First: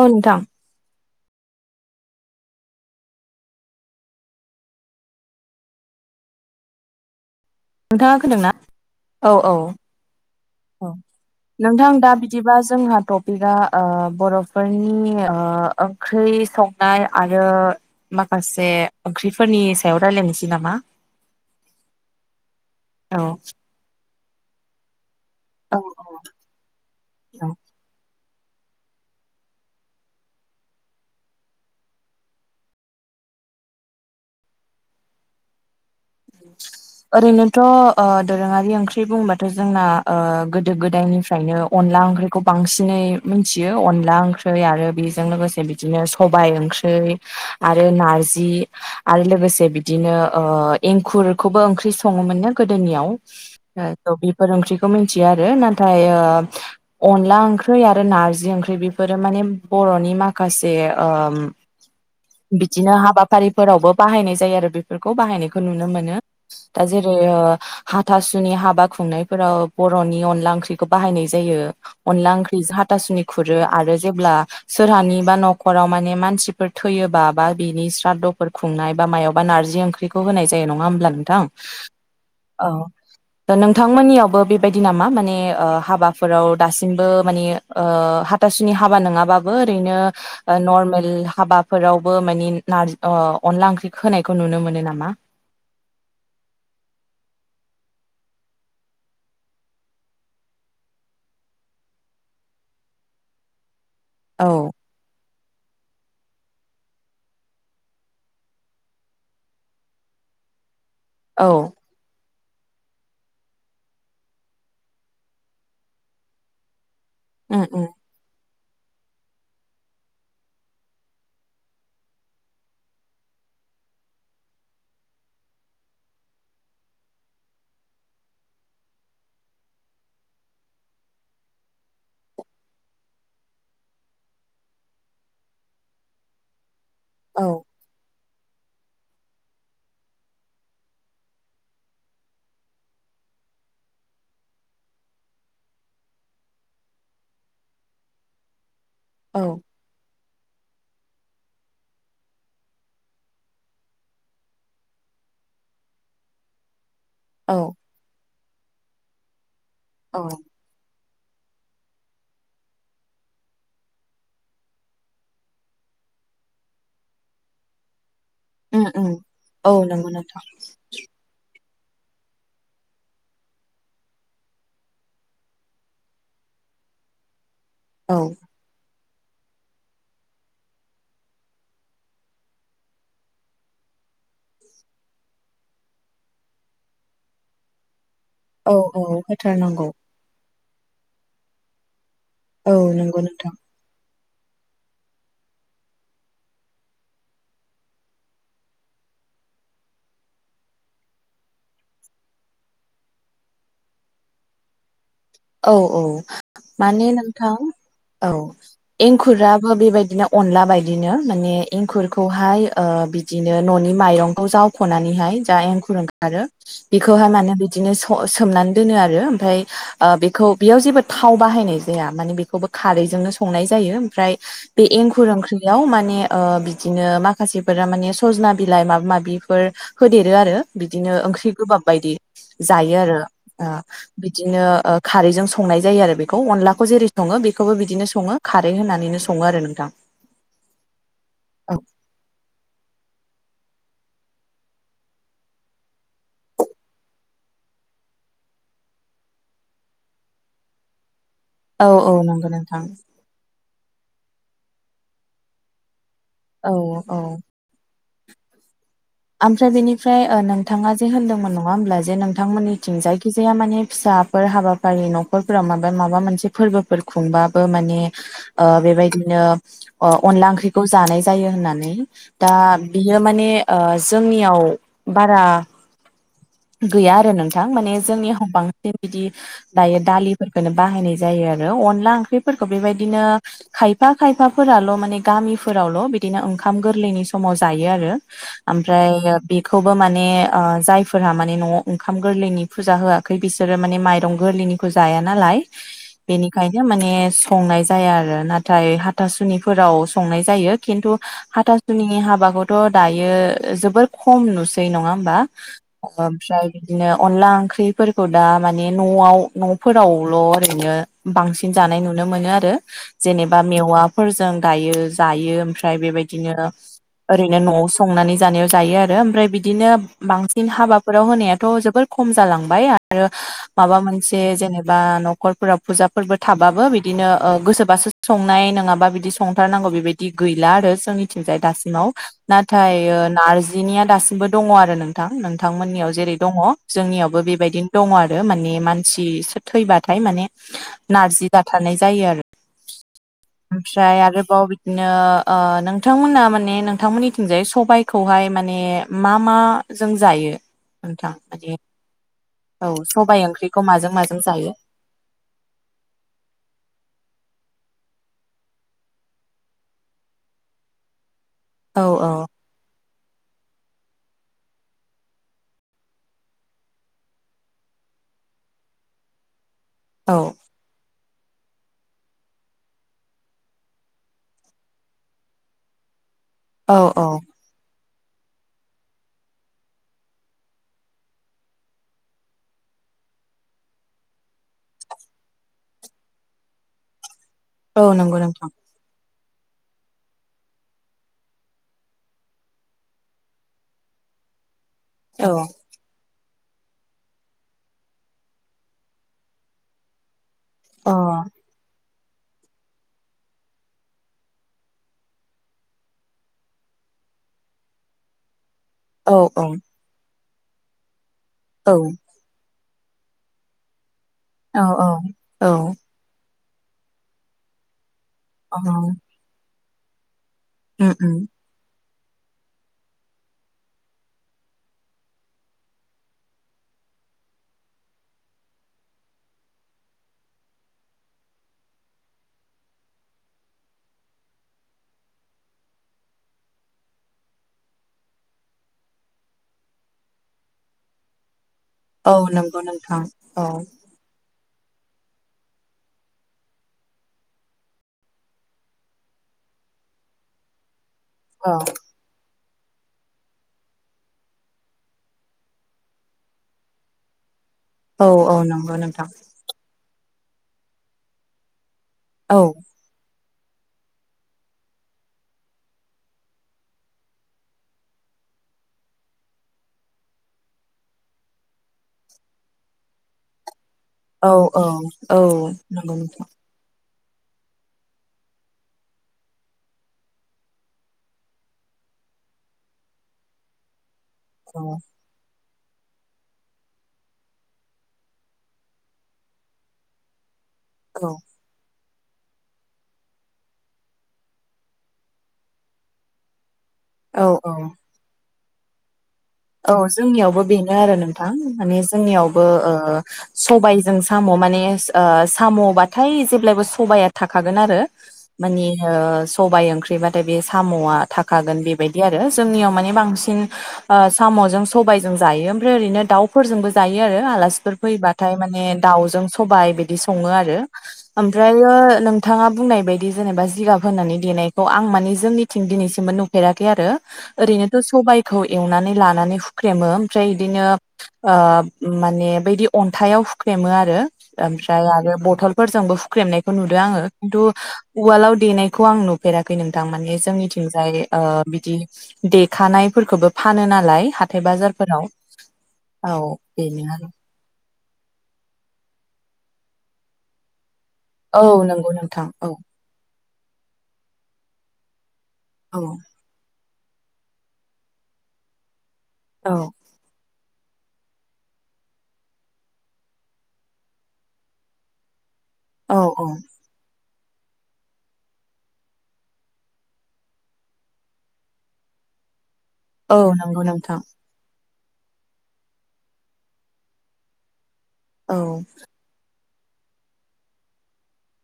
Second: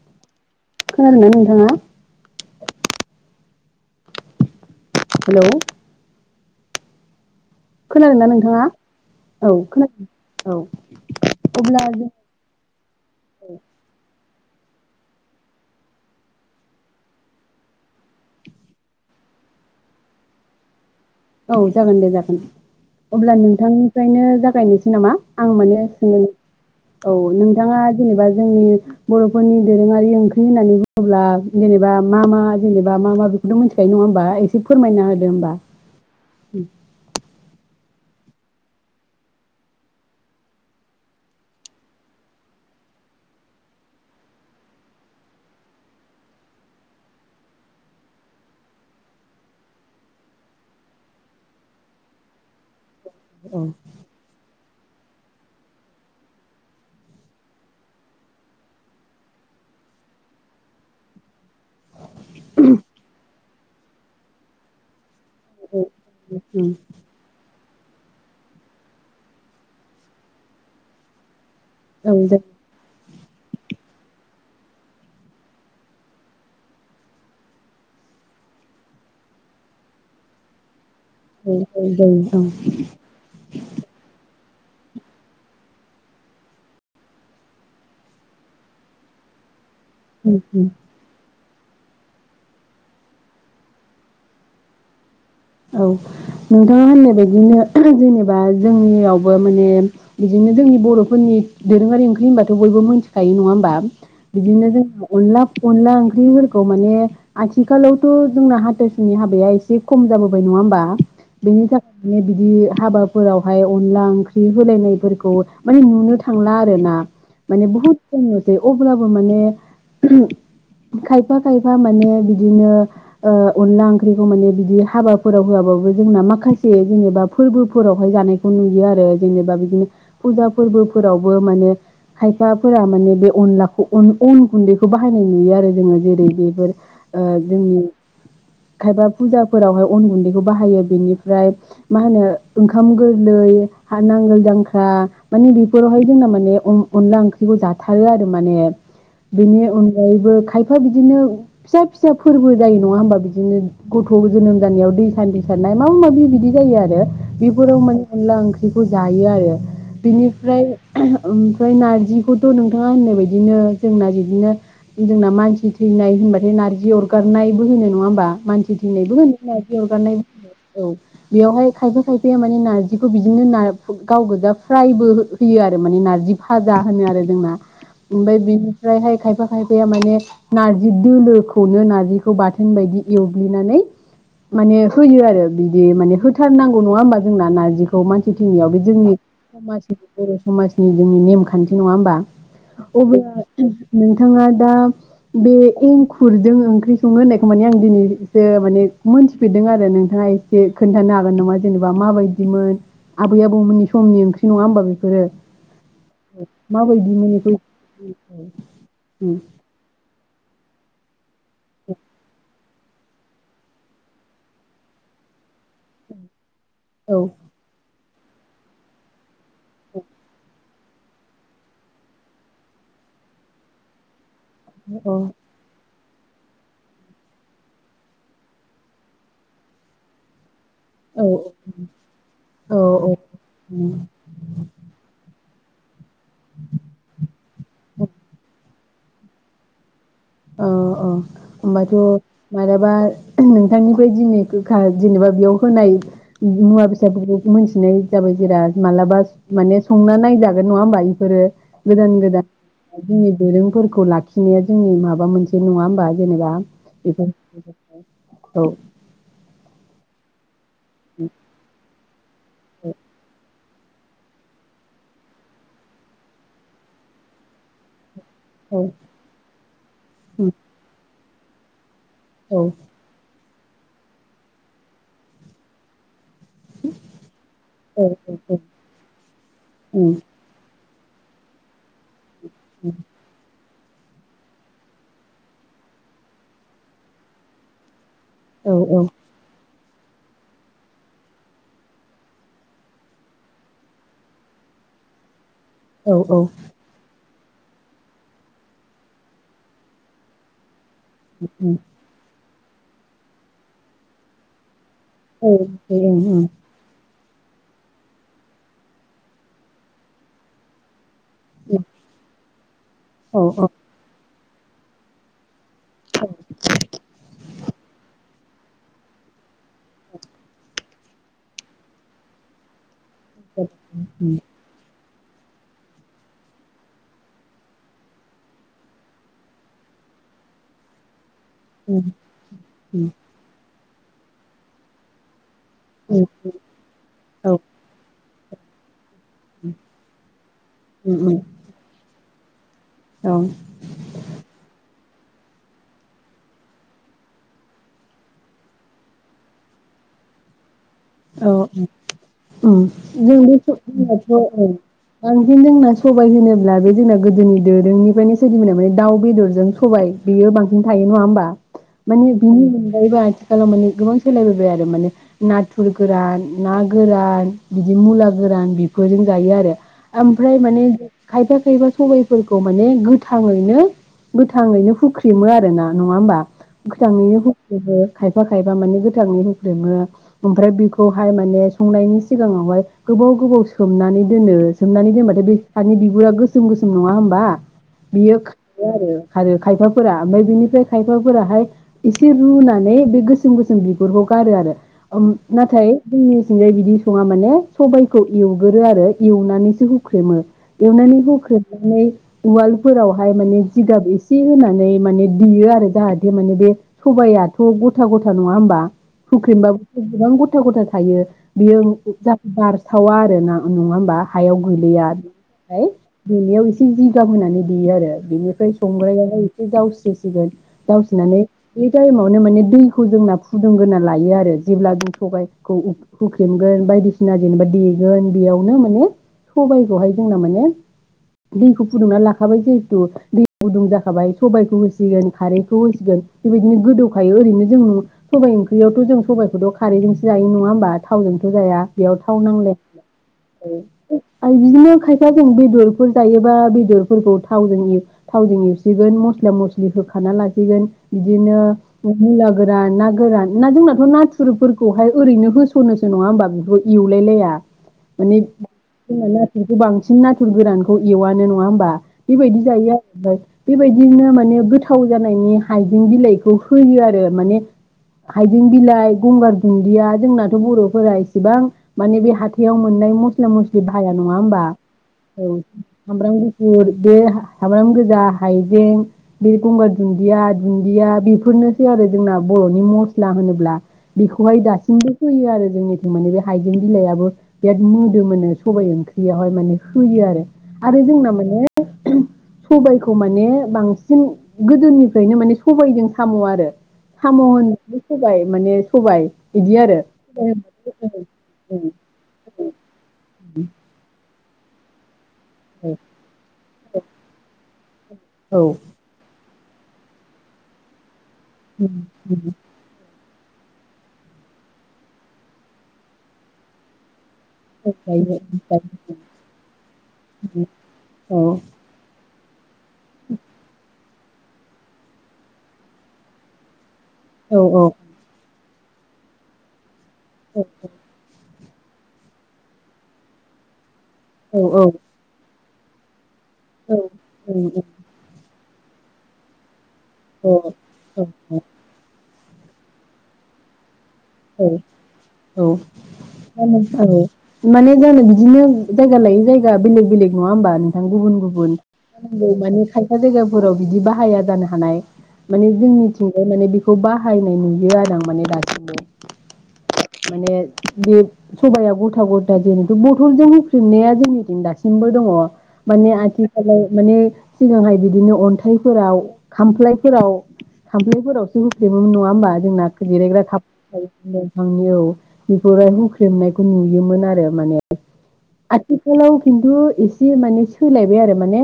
औ नोंथां। खोनादोंना नोंथाङा? हेलौ। खोनादोंना नोंथाङा? औ खोना औ नोंथां दा बिदिबा जोंहा टपिकआ ओ बर' फोरनि ओ ओंख्रि संनाय आरो माखासे ओंख्रिफोरनि सायाव रायलायनोसै नामा? औ जागोन दे जागोन। औ अब्ला नोंथां निफ्रायनो जागायनोसै नामा? आं औ माने सों औ औ नोंथाङा जेनेबा जोंनि बर'फोरनि दोरोङारि ओंख्रि होननानै बुङोब्ला जेनेबा मा मा जेनेबा मा मा बेखौथ' मिथिखायो नङा होमबा एसे फोरमायना होदो होमबा। ओरैनोथ' ओ दोरोङारि ओंख्रि बुंबाथ' जोंना ओ गोदो गोदायनिफ्रायनो अनला ओंख्रिखौ बांसिनै मिथियो अनला ओंख्रि आरो बेजों लोगोसे बिदिनो सबाय ओंख्रै आरो नारजि आरो लोगोसे बिदिनो ओ एंखुरखौबो ओंख्रि सङोमोननो गोदोनियाव औ बेफोर ओंख्रि मोनथियो आरो नाथाय ओ अनला ओंख्रै आरो नारजि ओंख्रै बेफोरो माने बर'नि माखासे ओम बिदिनो हाबाफारिफोरावबो बाहायनाय जायो आरो बेफोरखौ बाहायनाय औ नुनो मोनो। दा जेरै ओ हाथासुनि हाबा खुंनायफोराव बर'नि अनला ओंख्रिखौ बाहायनाय जायो। औ अनला जायो ओंख्रिजो हाथासुनि खुरो आरो जेब्ला सोरहानि बा न'खराव माने मानसिफोर थैयोबा बा बिनि स्रादफोर खुंनाय बा मायावबा नारजि ओंख्रि खौ होनाय जायो नङा होनब्ला? नोंथां औ औ जायो औ दा नोंथांमोननियावबो बि बायदि नामा माने ओ हाबाफोराव दासिमबो माने ओ हाथासुनि हाबा नङाबाबो ओरैनो ओ औ नरमेल हाबा फोरावबो मानि नार ओ अनला ओंख्रि होनायखौ नुनो मोनो नामा? मा? औ नोंथाङा होननाय बायदिनो जेनेबा जोंनियावबो माने बिदिनो जोंनि बर'फोरनि दोरोङारि ओंख्रि होनबाथ' बयबो मिथिखायो नङा होमबा? बिदिनो औ जोंहा अनला अनला ओंख्रिफोरखौ माने आथिखालावथ' जोंना हाथासुनि हाबाया एसे खम जाबो बाय नङा होमबा? औ बेनि थाखायनो बिदि हाबाफोरावहाय अनला ओंख्रि होलायनायफोरखौ माने नुनो थांला आरो ना। उम माने उम बहुत खम अब्लाबो माने खायफा खायफा माने बिदिनो अनला ओंख्रिखौ माने बि हाबा फोराव होआबाबो जोंना माखासे जेनेबा फोरबोफोरावहाय जानायखौ नुयो आरो जेनेबा बिदिनो फुजा फोरबोफोरावबो माने खायफाफोरा माने बे अनलाखौ अन गुन्दैखौ बाहायनाय नुयो आरो जोङो जेरै बेफोर औ जोंनि खायफा फुजाफोरावहाय अन गुन्दैखौ बाहायो बेनिफ्राय मा होनो ओंखाम गोरलै नांगोल दांख्रा माने बेफोरावहाय जोंना माने अनला ओंख्रिखौ जाथारो आरो माने। औ बेनि अनगायैबो खायफा बिदिनो फिसा फिसा फोरबो जायो नङा हबा बिदिनो गथ' जोनोम जानायाव दै सान्ति सारनाय माबा माबि बिदि जायो आरो। औ बेफोराव माने अनला ओंख्रिखौ जा हायो आरो। बिनिफ्राय ओमफ्राय नार्जिखौथ' नोंथाङा होननाय बदिनो जोंना बिदिनो जोंना मानसि थैनाय होनबाथाय नार्जि अरगारनायबो होनो नङा होनबा? मानसि उम उम थंनायबो होन औ नंगौ र नोंथां औ बेयाव बहाय खायफा खायफै माने नारजिखौ बिदिनो गाव गोजा फ्रायबो होयो आरो माने नार्जि फाजा होनो आरो जोंना औ ओमफ्राय बिनिफ्रायहाय खायफा खायफाया माने नारजि दोलोखौनो नारजिखौ बाथोन बायदि एवग्लिनानै माने होयो आरो बिदि माने होथारनांगौ नङा होमबा जोंना नारजि मानसि थैनियाव औ बे औ जोंनि होथारनांगौ समाजनि बर' समाजनि जोंनि नेमखान्थि नङा होमबा औ अबो नंगौ नोंथां [inaudible] बिथाङा दा बे एंखुरजों ओंख्रि सङो होननायखौ माने आं दिनैसो माने मोनथिफेरदों आरो नोंथाङा एसे खोन्थानो हागोन नामा जेनेबा माबायदिमोन आबै आबौमोननि समनि ओंख्रि नङा होमबा बेफोरो औ औ माने माबायदिमोन नोंथां बेखौ औ एंखुराबो बेबायदिनो अनला बायदिनो माने एंखुरखौहाय बिदिनो न'नि माइरंखौ जावख'नानैहाय जा एंखुर ओंखारो औ बेखौहाय माने बिदिनो सोमनानै दोनो आरो ओमफ्राय बेखौ बेयाव जेबो थाव बाहायनाय जाया मानिे बेखौबो खारैजोंनो संनाय जायो ओमफ्राय बे अ एंखुर ओंख्रियाव माने बिदिनो माखासेफोरा माने सजना बिलाइ माबा माबिफोर होदेरो आरो बिदिनो औ ओंख्रि गोबाब बायदि औ जायो आरो बिदिनो खारैजों संनाय जायो आरो अनलाखौ जेरै संओ खौबो बिदिनो सङो खार खारै होनानैनो सङो आरो नोंथां औ औ औ होनोमबाथ' माबलाबा नों बिथांनिफ्राय दिनै गोखा जेनेबा बेयाव होनाय मुवा बेसादफोरखौ मिथिनाय जाबाय जेरा मालाबा माने संना नायजागोन नङा होमबा औ औ गोदान गोदान नंगौ नोंथां जोंनि दफोरखौ खौ लाखिनाया जोंनि माबा माबा मोनसे नङा होनबा जेनेबा औ औ बेफोर औ ओमफ्राय बेनिफ्राय न बिथाङा जे होनदोंमोन नङा होमब्ला जेन बिथांमोननिथिं जायखिजाया माने फिसाफोर हाबाफारि न'खरफोराव माबा माबा मोनसे फोरबोफोर खुंबाबो माने औ बेबायदिनो अनला ओंख्रिखौ जानाय जायो होननानै दा औ बियो माने जोंनियाव बारा गैया आरो नोंथां माने औ जोंनियाव बांसिन बिदि दायो दालिफोरफोरखौनो बाहायनाय जायो आरो अनला ओंख्रि फोरखौ बेबायदिनो खायफा खायफाफोराल' माने गामिफोरावल' बिदिनो ओंखाम गोरलैनि समाव जायो आरो औ ओमफ्राय बि खौबो माने जायफोरहा माने न'आव ओंखाम गोरलैनि फुजा होआखै बिसोरो माने माइरं गोरलैनिखौ जाया नालाय औ औ बेनिखायदि माने संनाय जाया आरो नाथाय हाथासुनिफोराव संनाय जायो। खिन्थु हाथासुनि हाबागद थ' दायो जोबोर खम नुसै दै नङा होमबा ओमफ्राय बिदिनो अनला ओंख्रिफोरखौ दा माने न'आव न'फोरावल' ओरैनो बांसिन जानाय नुनो मोनो आरो जेनेबा मेवाफोरजों गायो जायो ओम आमफ्राय बेबायदिनो ओरैनो न'आव संनानै जानायाव जायो आरो ओमफ्राय बिद दिनो बांसिन हाबा फोराव होनायाथ' जोबोर खम जालांबाय आरो आरो माबा मोनसे जेनेबा न'ख न'खरफोराव फुजाफोरबो थाबाबो बिदिनो गोसोबासो संनाय नङाबा बिदि संथारनांगौ बेबायदि गैला आरो जोंनि जोंनि थिंजाय दासिमाव नाथाय जिनिया दासिमबो दङ आरो नोंथां नोंथांमोननियाव जेरै दङ जोंनियावबो औ बेबायदिनो दङ आरो माने मानसि सो थैबाथाय माने उम उम नारजि जाथारनाय जायो आरो औ आमफ्राय आरोबाव बिदिनो ओ नोंथांमोना माने नोंथांमोननिथिंजाय सबाय खौहाय माने मा मा जों जायो नोंथां औ औ माने जों औ सबाय बे ओंख्रिखौ माजों जोंनाथ' माजों जायो औ जोंना सबाय होनोब्ला बे जोंना गोदोनि दो नोंनिफ्रायनो सोरोजिबोनाय माने दाउ बेदरजों सबाय बेयो बांसिन थायो नङा होमबा औ माने औ बिनि अनगायैबो आथिखालाव माने गोबां सोलायबोबाय आरो माने नाथ गुफुर गोरान ना गोरान बिदि मुला गोरान बेफोरजों जायो आरो औ ओमफ्राय माने खायफा खायफा सबायफोरखौ माने गोथाङैनो गोथाङैनो हुख्रिमो आरो ना नङा होमबा औ औ गोथाङैनो हुख्रेमो खायफा खायफा माने गोथाङै हुख्रेमो ओमफ्राय बेखौहाय माने संनायनि सिगाङावहाय गोबाव गोबाव सोमनानै दोनो सोमनानै दोनबाथाय बे सानि बिगुरा गोसोम गोसोम नङा होमबा औ बियो नंगौ नोंथां खारो आरो खारो खायफाफोरा ओमफ्राय बेनिफ्राय खायफाफोराहाय एसे रुनानै बे गोसोम गोसोम बिगुरखौ गारो आरो औ नाथाय जोंनि थिंजाय बिदि सङा माने सबायखौ एवगोरो आरो एवनानैसो हुख्रेमो अ एवनानै हुख्रेमनानै उवालफोरावहाय माने जिगाब एसे होनानै माने देयो आरो जाहाथे माने बे सबाइआथ गथा गथा नङा होमबा औ औ हुख्रेमबाबो गोबां गथा गथा थायो बियो औ बार थाव आरो ना नङा होनबा हायाव औ गैलैया औ बिनिफ्राय बेनियाव इसे एसे जिगाब होनानै देयो आरो बिनिफ्राय अ संग्रायावबो एसे जावस्रो [unintelligible] उम उम जावस्रोनानै टाइमावनो माने दैखौ जोंना फुदुंग्रोना लायो आरो। जेब्ला जों सबायखौ हुख्रेमगोन बायदिसिना जेनेबा देगोन बेयावनो माने सबाइखौहाय जोंना माने दैखौ फुदुंनानै लाखाबाय जिहेथु दै गुदुं जाखाबाय सबाइखौ होसिगोन खारैखौ होसिगोन बेबायदिनो गोदौखायो ओरैनो जों सबाइ ओंख्रियावथ जों सबाइ खौथ खारैजोंसो जायो नङा होमबा थावजोंथ जाया। बेयाव औ थाव नंगौ नोंथां औ नांलाया बिदिनो खायफा जों बेदरफोर जायोबा बेदरफोरखौ थावजों थावजों एवसिगोन मस्ला मस्लि होखाना लासिगोन बिदिनो औ [unintelligible] गोरान ना गोरान ना जोंनाथ' नाथुर रुपफोरखौहाय ओरैनो होस'नोसो नङा होमबा बेखौ एवलायलाया? औ माने औ नंगौ जोंना नोंथां नाथुरखो बांसिन [unintelligible] गोरानखौ एवानो नङा होमबा? औ बेबायदि जायो आरो [unintelligible] बेबायदिनो माने गोथाव जानायनि हाइजें बिलाइखौ होयो आरो, माने हाइजें बिलाइ गंगार दुन्दिया जोंनाथ बरफोरा इसेबां माने बे हाथायाव मोननाय मस्ला मस्लि बिदि [unintelligible] नङा औ होमबा? औ औ नंगौ सामब्राम नोंथां गुफुर, बे सामब्राम गोजा हाइजें बे गंगार दुन्दिया दुन्दिया बेफोरनोसै आरो जोंना बरनि मस्ला होनोब्ला। बेखौहाय औ दासिमबो होयो आरो। जोंनिथिं माने बे हाइजें बिलाइआबो, बिराद मोदोमोनो सबाइ ओंख्रियावहाय माने होयो आरो। आरो औ जोंना माने। सबाइखौ माने बांसिन गोदोनिफ्रायनो माने सबाइजों साम आरो। साम [unintelligible] औ औ माने। सबाइ। औ जोंनियावबो बेनो आरो नोंथां माने जोंनियावबो सबायजों [unintelligible] माने साम बाथाय जेब्लायबो सबाइआ थाखा गोन आरो। माने ओ सबाइ ओंख्रिबाथाय बे सामआ थाखा गोन औ बेबायदि आरो जोंनियाव माने बांसिन [unintelligible] साम'जों सबायजों जायो ओमफ्राय ओरैनो दाउफोरजोंबो जायो आरो। आलासिफोर फैबाथाय माने दाावजों सबाइ बिदि सङो आरो औ ओमफ्रायो नों थां बुंनाय बायदि जेनेबा जिगाब होननानै देनायखौ आं माने जोंनिथिं दिनैसिमबो नुफेराखै आरो। औ औ ओरैनोथ' सबाइ खौ एवनानै ला लानै हुख क्रेमो ओमफ्राय औ इदिनो ओ माने बैदि अन्थाइयाव हुख्रेमो आर रो ओमफ्राय आरो बथल फोरजोंबो हुख ख्रेमनायखो औ नुदो आङो खिन्थु उवालाव देनायखौ आं नुफेराखै नों थां माने औ जोंनिथिंजाय ओ बिदि देखानायफोरखोबो फानो नालाय हाथाय औ बाजारफोराव औ औ बेनो औ आरो माने जानो बिदिनो जायगा लायै जायगा बेलेग बेलेग नङा होमब नों गुबुन औ गुबुन नंगौ नोंथां औ [unintelligible] खायफा जायगायाव फोराव बिदि बाहाया जानो हानाय माने औ जोंनिथिंजाय माने बिब खौ बाहायनाय नुयो आरो आं माने दासिमबो औ माने बे सबाइया गथा गथा जेनथु बथलजों होख्रेबनाया जोंनिथिं दासिमबो दङ। माने औ औ आथिखालाव माने सिगांहाय बिदिनो अन्थाइफोराव खामफ्लायफोराव खामफ्लायफोरावसो हुख्रेमोमोन नङा होमबा जोंना औ नंगौ नोंथां आंनियाव बेखौहाय हुख्रेमनायखो नुयोमोन आरो माने औ आथिखालाव खिन थु एसे माने सोलायबाय आरो माने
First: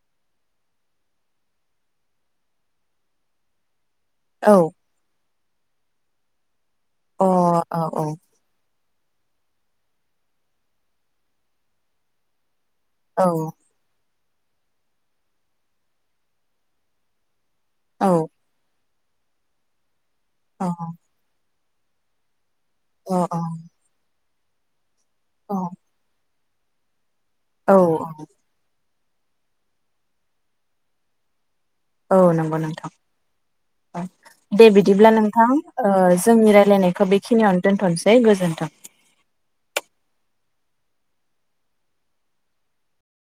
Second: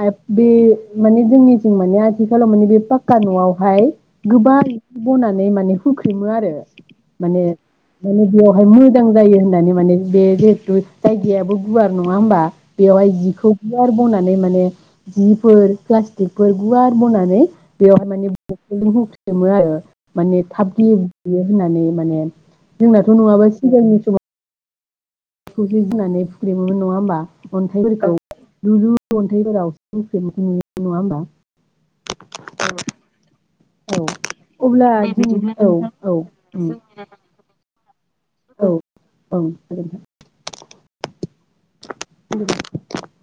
पाइफ बे माने जोंनिथिं माने आथिखालाव माने बे पाक्का न'आवहाय औ गोबा हिखो बनानै माने माने हुख्रेमो आरो अ औ माने औ माने बेयावहाय मो जां जायो होननानै माने बे जिहेतुत जायगायाबो गुवार नङा होमबा बेवहाय औ जिखौ गुवार बनान माने माने जिफोर पष्टिकफोर गुवार बनानै बेवहाय अ माने [unintelligible] सोमोआरो। माने थाब गेब्लेयो। होननानै माने। जोंनाथ' अ नङाबा सिगांनि समाव। अ फुरि होननानै। बेनोमोन नङा होनोमबा। औ अन्थाइफोरखौ औ लुु-लु। अन्थाइफोराव [unintelligible] नुयो नङा होनोमबा औ नंगौ नोंथां औ दे अब्ला बिदिब्ला जों नोंथां औ ओ जोंनि औ रायलायनायखौ बेखिनियावनो दोनथ'नोसै। गोजोन्थों औ ओं गोजोनथों [unintelligible]